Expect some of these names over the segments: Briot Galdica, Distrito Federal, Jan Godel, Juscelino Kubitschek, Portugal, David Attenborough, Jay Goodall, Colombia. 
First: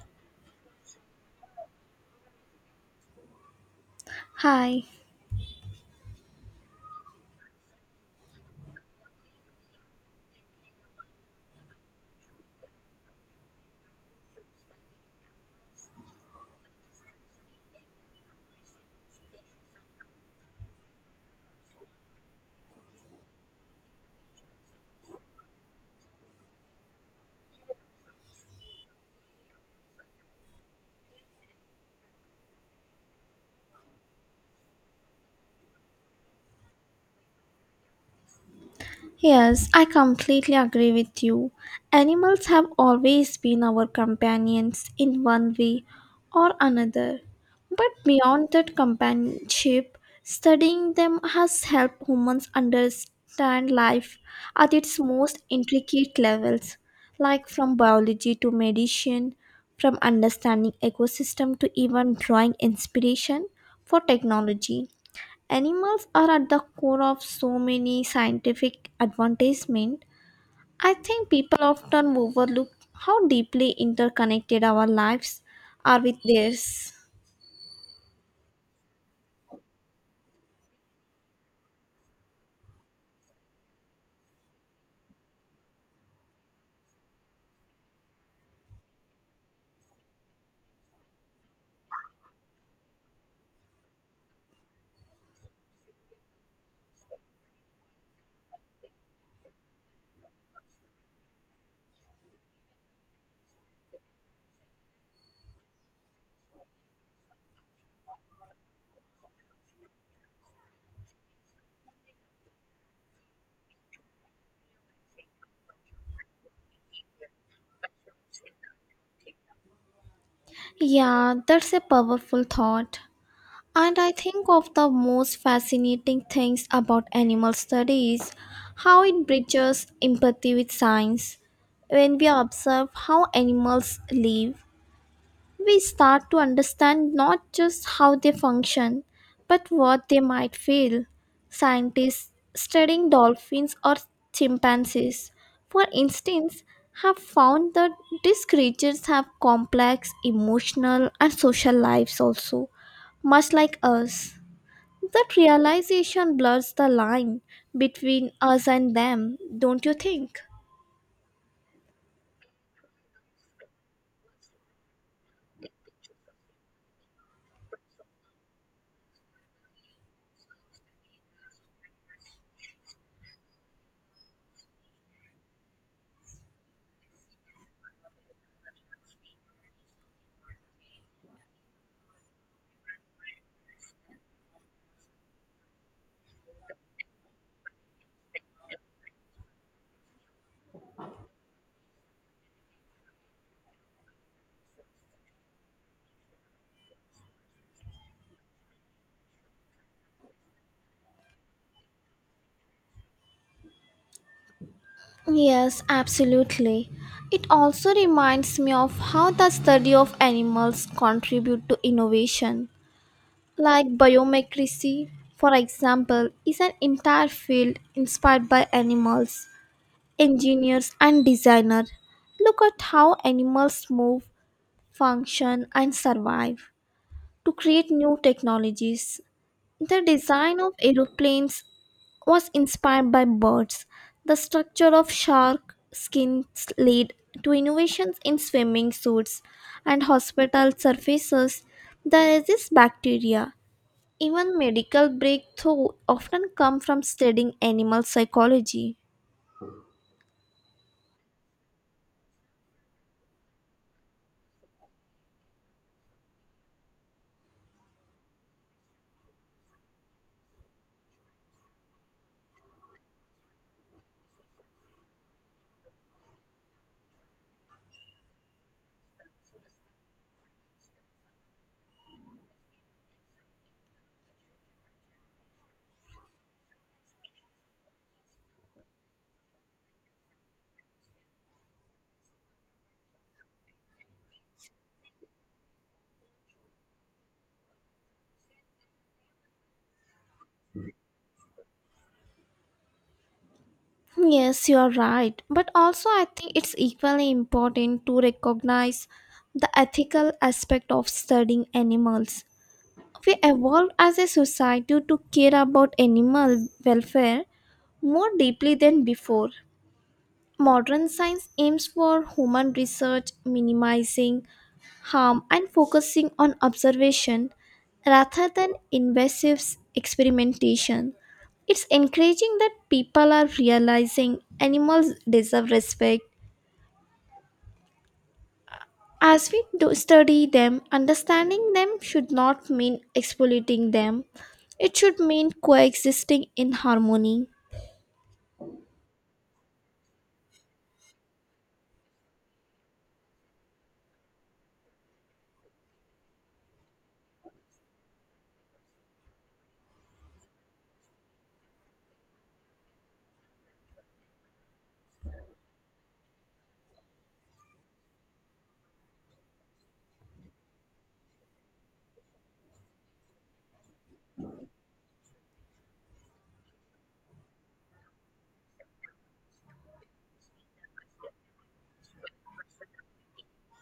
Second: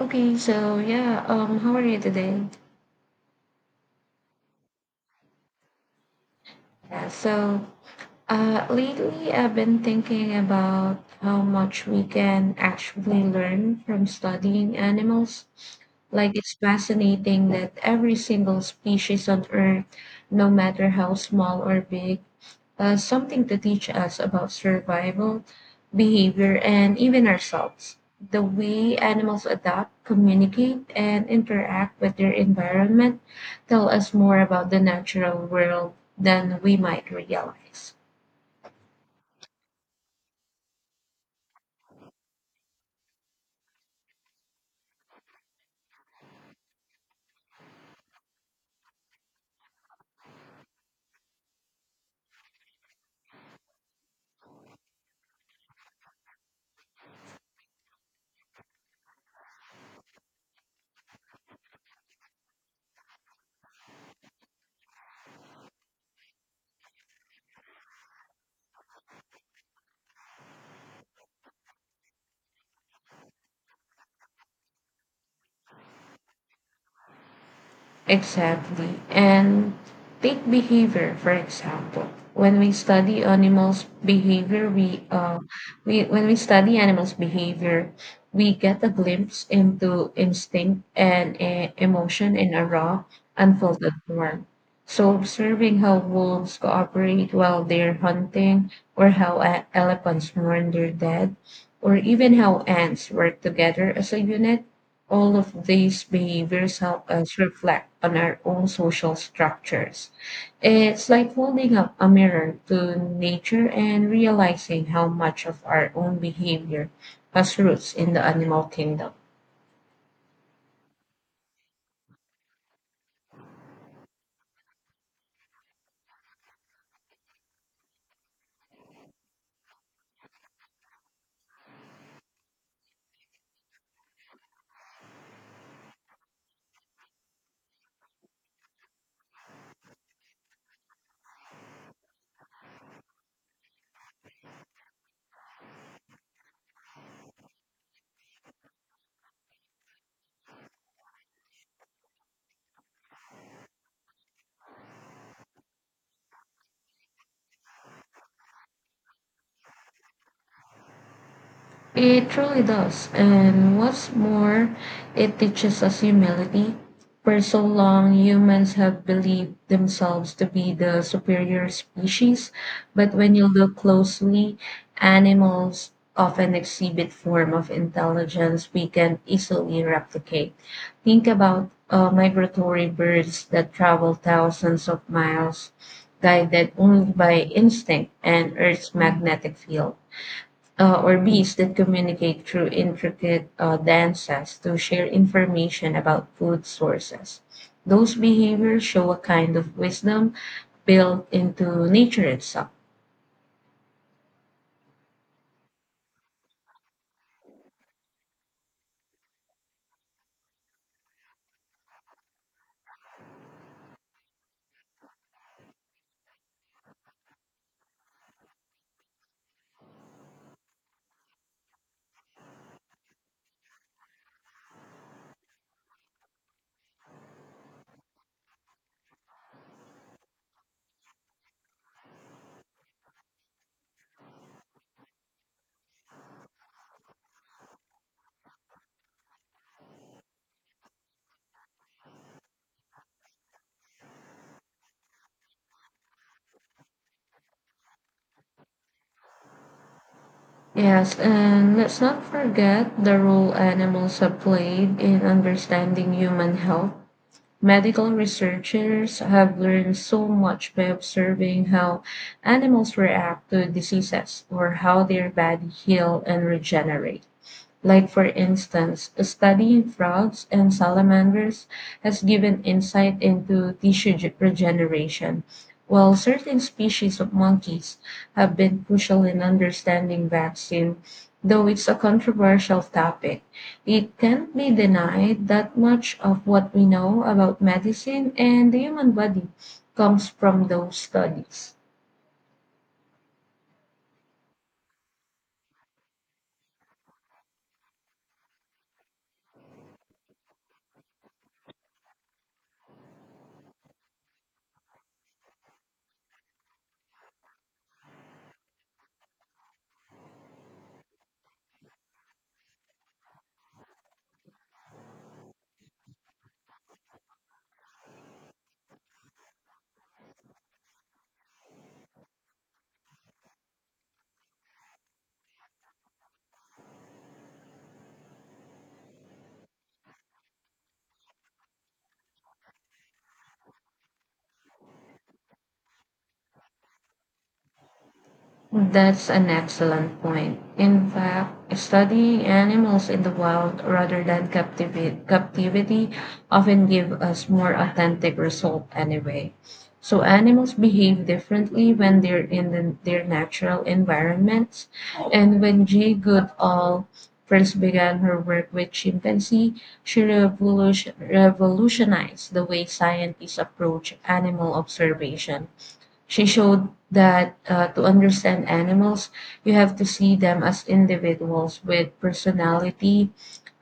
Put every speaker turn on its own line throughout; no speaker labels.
Okay, so yeah, how are you today?
Hi.
Yeah, so lately I've been thinking about how much we can actually learn from studying animals. Like it's fascinating that every single species on Earth, no matter how small or big, something to teach us about survival, behavior, and even ourselves. The way animals adapt, communicate, and interact with their environment tell us more about the natural world than we might realize.
Yes, I completely agree with you. Animals have always been our companions in one way or another. But beyond that companionship, studying them has helped humans understand life at its most intricate levels, like from biology to medicine, from understanding ecosystem to even drawing inspiration for technology. Animals are at the core of so many scientific advancements. I think people often overlook how deeply interconnected our lives are with theirs.
Exactly. And take behavior, for example. When we study animals' behavior, we uh, when we study animals' behavior, we get a glimpse into instinct and emotion in a raw, unfiltered form. So observing how wolves cooperate while they're hunting, or how elephants mourn their dead, or even how ants work together as a unit, all of these behaviors help us reflect on our own social structures. It's like holding up a mirror to nature and realizing how much of our own behavior has roots in the animal kingdom.
Yeah, that's a powerful thought. And I think of the most fascinating things about animal studies how it bridges empathy with science. When we observe how animals live, we start to understand not just how they function, but what they might feel. Scientists studying dolphins or chimpanzees, for instance, have found that these creatures have complex emotional and social lives also, much like us. That realization blurs the line between us and them, don't you think?
It truly does. And what's more, it teaches us humility. For so long, humans have believed themselves to be the superior species, but when you look closely, animals often exhibit form of intelligence we can easily replicate. Think about migratory birds that travel thousands of miles, guided only by instinct and Earth's magnetic field, or bees that communicate through intricate dances to share information about food sources. Those behaviors show a kind of wisdom built into nature itself.
Yes, absolutely. It also reminds me of how the study of animals contribute to innovation. Like biomimicry, for example, is an entire field inspired by animals, engineers and designers. Look at how animals move, function and survive to create new technologies. The design of aeroplanes was inspired by birds. The structure of shark skins led to innovations in swimming suits and hospital surfaces that resist bacteria. Even medical breakthrough often come from studying animal psychology.
Yes, and let's not forget the role animals have played in understanding human health. Medical researchers have learned so much by observing how animals react to diseases or how their body heal and regenerate. Like, for instance, studying frogs and salamanders has given insight into tissue regeneration, while certain species of monkeys have been crucial in understanding vaccine. Though it's a controversial topic, it can't be denied that much of what we know about medicine and the human body comes from those studies.
Yes, you are right. But also, I think it's equally important to recognize the ethical aspect of studying animals. We evolved as a society to care about animal welfare more deeply than before. Modern science aims for human research, minimizing harm, and focusing on observation rather than invasive experimentation. It's encouraging that people are realizing animals deserve respect. As we do study them, understanding them should not mean exploiting them. It should mean coexisting in harmony.
That's an excellent point. In fact, studying animals in the wild rather than captivity often give us more authentic result anyway. So animals behave differently when they're in their natural environments. And when Jay Goodall first began her work with chimpanzee, she revolutionized the way scientists approach animal observation. She showed that to understand animals, you have to see them as individuals with personality,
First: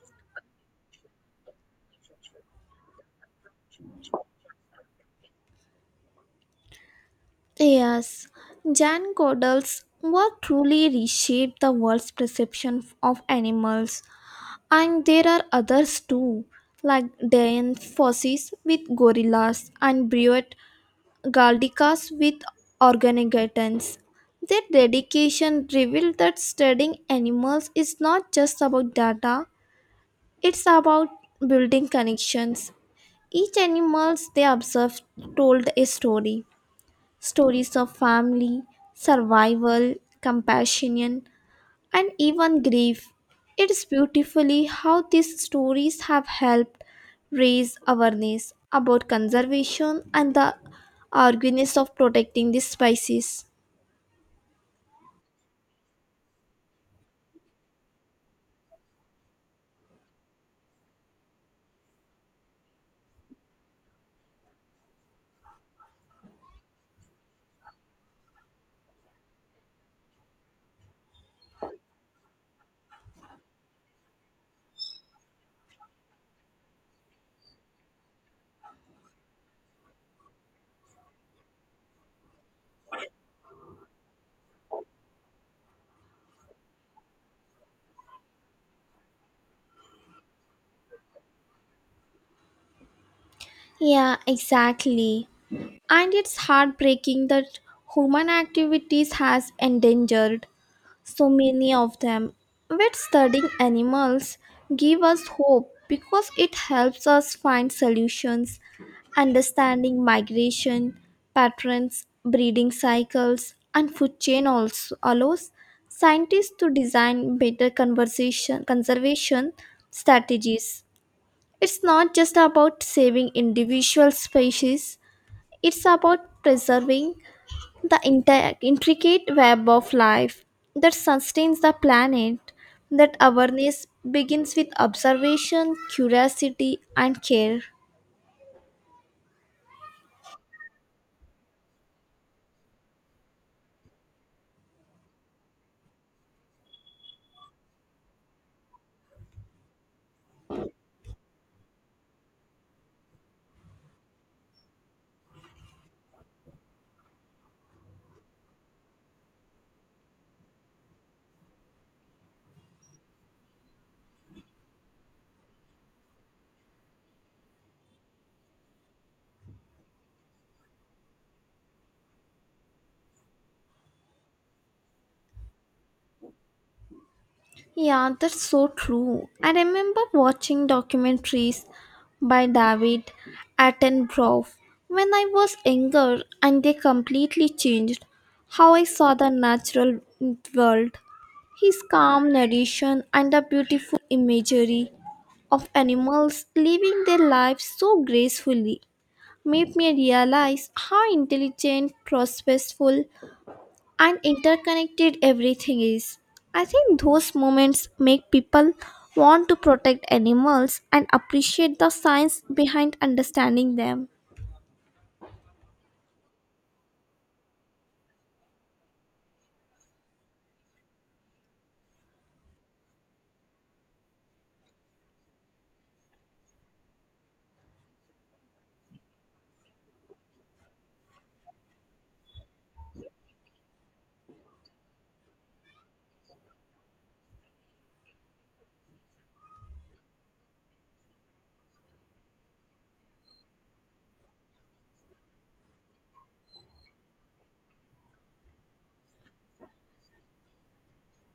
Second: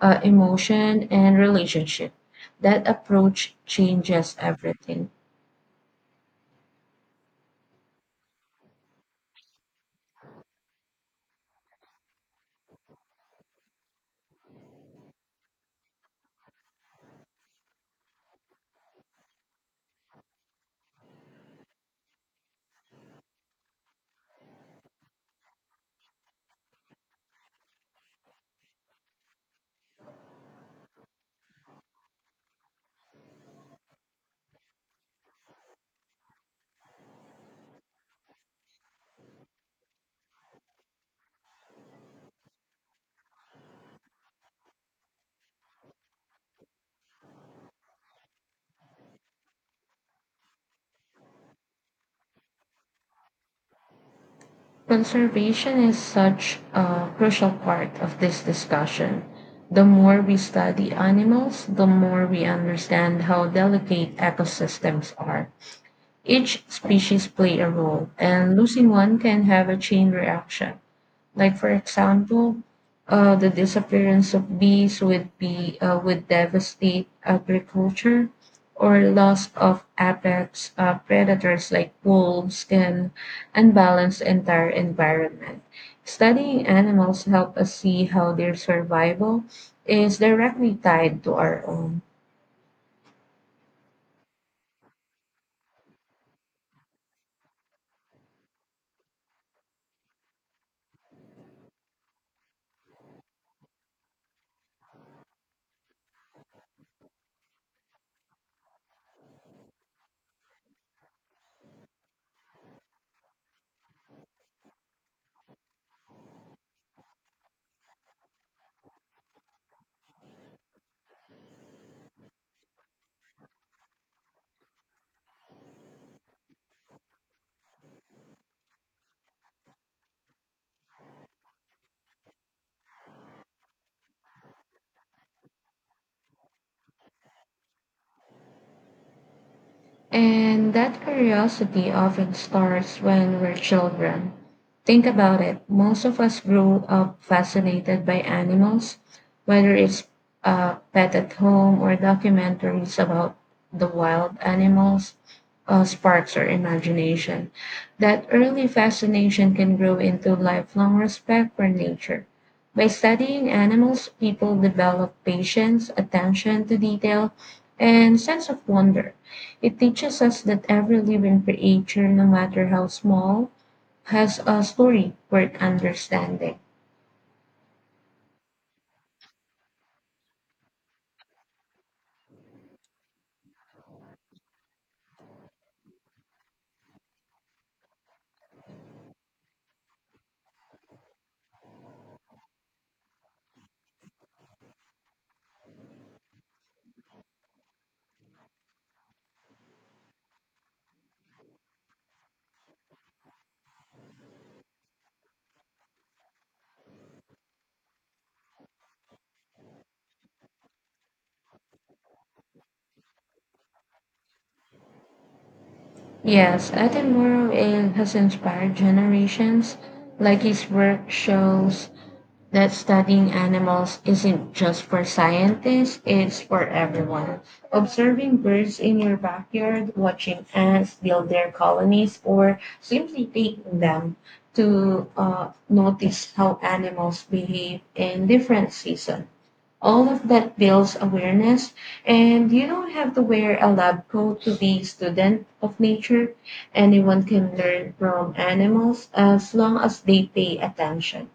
emotion, and relationship. That approach changes everything.
Yes, Jan Godel's work truly reshaped the world's perception of animals, and there are others too, like Diane Fossey's with gorillas and Briot Galdica's with organogatans. Their dedication revealed that studying animals is not just about data. It's about building connections. Each animals they observed told a story. Stories of family, survival, compassion, and even grief. It's beautifully how these stories have helped raise awareness about conservation and the urgency of protecting these species.
Conservation is such a crucial part of this discussion. The more we study animals, the more we understand how delicate ecosystems are. Each species play a role, and losing one can have a chain reaction. Like for example, the disappearance of bees would be would devastate agriculture, or loss of apex predators like wolves can unbalance the entire environment. Studying animals help us see how their survival is directly tied to our own.
Yeah, exactly. And it's heartbreaking that human activities has endangered so many of them. But studying animals give us hope because it helps us find solutions, understanding migration patterns, breeding cycles, and food chain also allows scientists to design better conversation conservation strategies. It's not just about saving individual species, it's about preserving the intricate web of life that sustains the planet. That awareness begins with observation, curiosity, and care.
And that curiosity often starts when we're children. Think about it. Most of us grew up fascinated by animals, whether it's a pet at home or documentaries about the wild animals, sparks our imagination. That early fascination can grow into lifelong respect for nature. By studying animals, people develop patience, attention to detail, and sense of wonder. It teaches us that every living creature, no matter how small, has a story worth understanding.
Yeah, that's so true. I remember watching documentaries by David Attenborough when I was younger, and they completely changed how I saw the natural world. His calm narration and the beautiful imagery of animals living their lives so gracefully made me realize how intelligent, purposeful, and interconnected everything is. I think those moments make people want to protect animals and appreciate the science behind understanding them.
Yes, Aten Morrowind has inspired generations. Like his work shows that studying animals isn't just for scientists, it's for everyone. Observing birds in your backyard, watching ants build their colonies, or simply taking them to notice how animals behave in different seasons, all of that builds awareness. And you don't have to wear a lab coat to be a student of nature. Anyone can learn from animals as long as they pay attention.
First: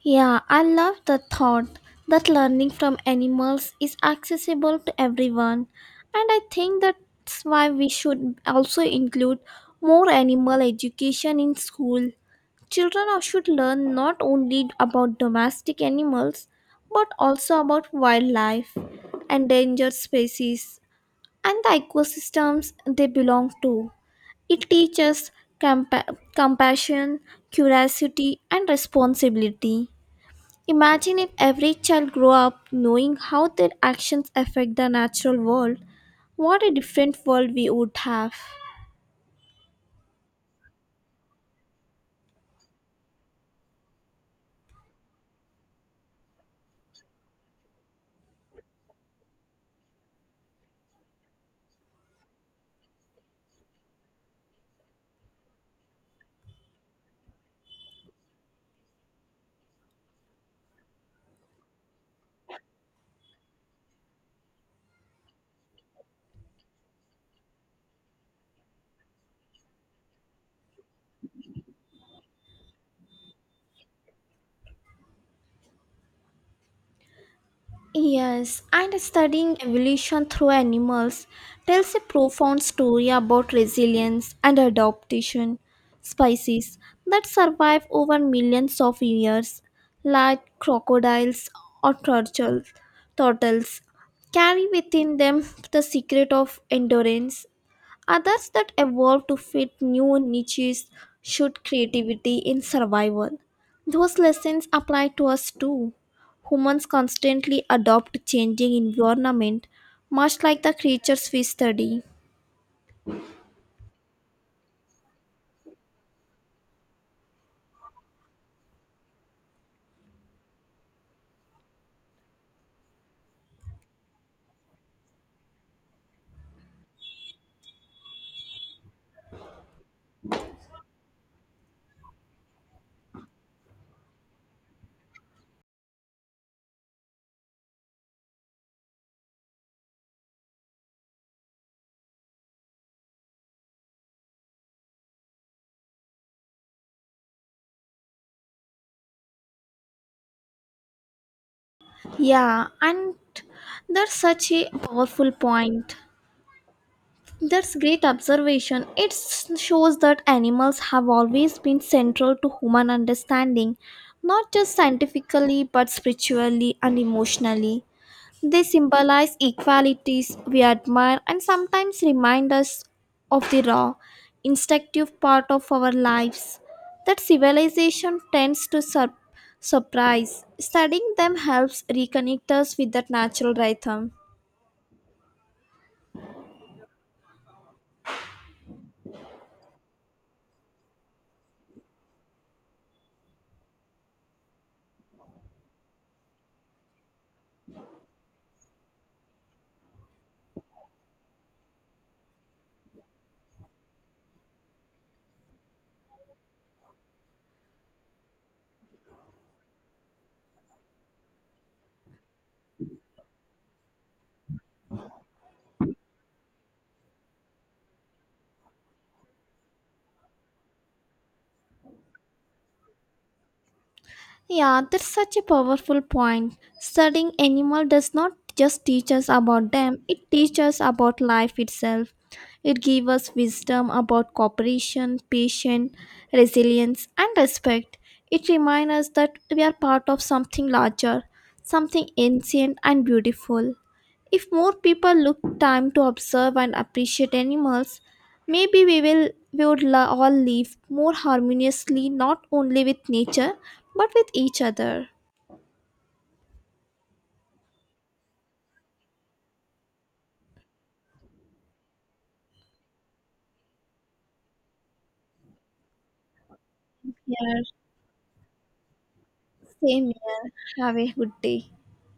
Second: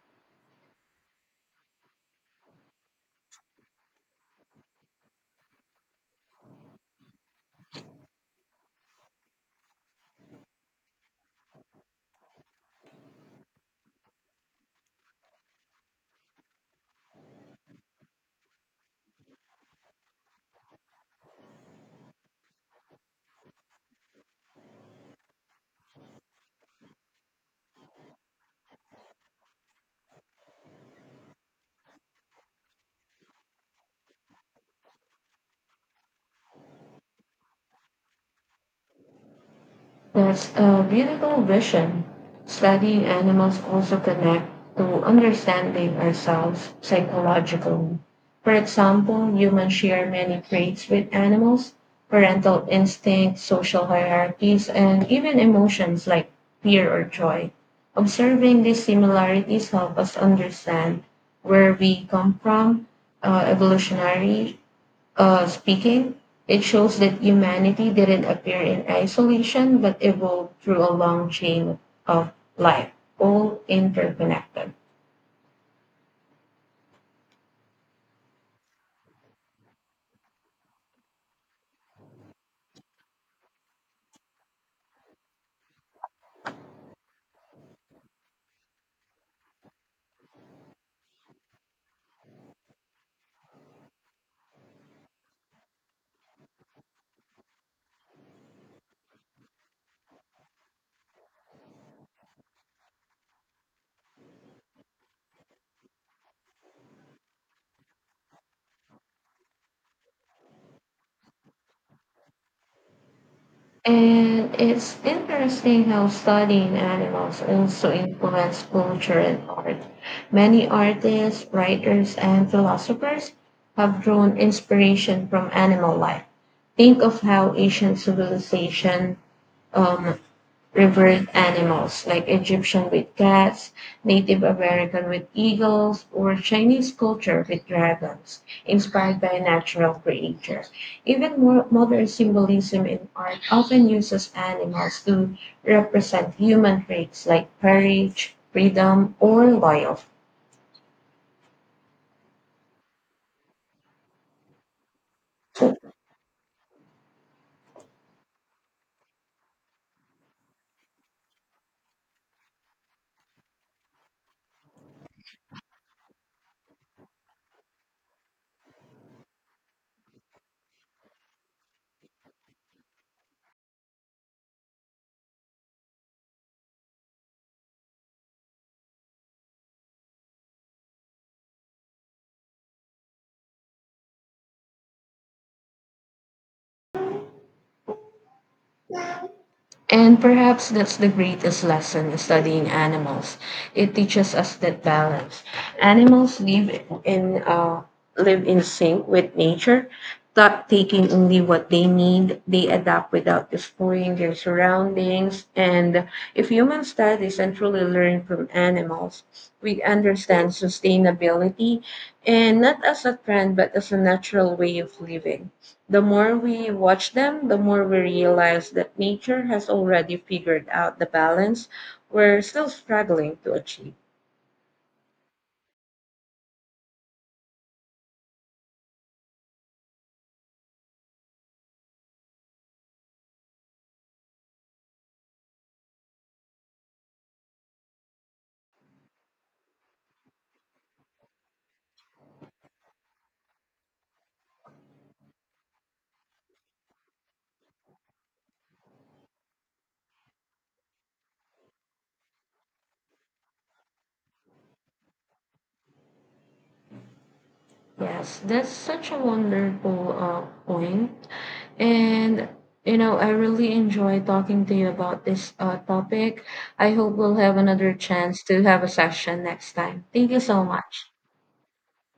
Yeah, I love the thought that learning from animals is accessible to everyone, and I think that's why we should also include more animal education in school. Children are- should learn not only about domestic animals but also about wildlife, endangered species, and the ecosystems they belong to. It teaches compa- compassion, curiosity, and responsibility. Imagine if every child grew up knowing how their actions affect the natural world. What a different world we would have.
That's a beautiful vision. Studying animals also connect to understanding ourselves psychologically. For example, humans share many traits with animals, parental instincts, social hierarchies, and even emotions like fear or joy. Observing these similarities help us understand where we come from, evolutionary speaking. It shows that humanity didn't appear in isolation but evolved through a long chain of life, all interconnected.
Yes, and studying evolution through animals tells a profound story about resilience and adaptation. Species that survive over millions of years, like crocodiles or turtles, turtles, carry within them the secret of endurance. Others that evolve to fit new niches should creativity in survival. Those lessons apply to us too. Humans constantly adopt to changing environment, much like the creatures we study.
And it's interesting how studying animals also influenced culture and art. Many artists, writers, and philosophers have drawn inspiration from animal life. Think of how ancient civilization um, revered animals like Egyptian with cats, Native American with eagles, or Chinese culture with dragons, inspired by a natural creature. Even more modern symbolism in art often uses animals to represent human traits like courage, freedom, or loyalty.
Yeah, and that's such a powerful point. That's great observation. Shows that animals have always been central to human understanding, not just scientifically but spiritually and emotionally. They symbolize equalities we admire and sometimes remind us of the raw, instinctive part of our lives that civilization tends to surprise. Studying them helps reconnect us with that natural rhythm.
And perhaps that's the greatest lesson in studying animals. It teaches us that balance. Animals live in Live in sync with nature, not taking only what they need. They adapt without destroying their surroundings. And if human studies and truly learn from animals, we understand sustainability and not as a trend but as a natural way of living. The more we watch them, the more we realize that nature has already figured out the balance we're still struggling to achieve.
Yeah, that's such a powerful point. Studying animal does not just teach us about them, it teaches us about life itself. It gives us wisdom about cooperation, patience, resilience, and respect. It reminds us that we are part of something larger, something ancient and beautiful. If more people look time to observe and appreciate animals, maybe we would all live more harmoniously, not only with nature but with each other.
Yes, that's such a wonderful point. And you know, I really enjoy talking to you about this topic. I hope we'll have
Yeah,
another chance to have a session next
same
time. Thank you
here.
so
Have a
much.
good day.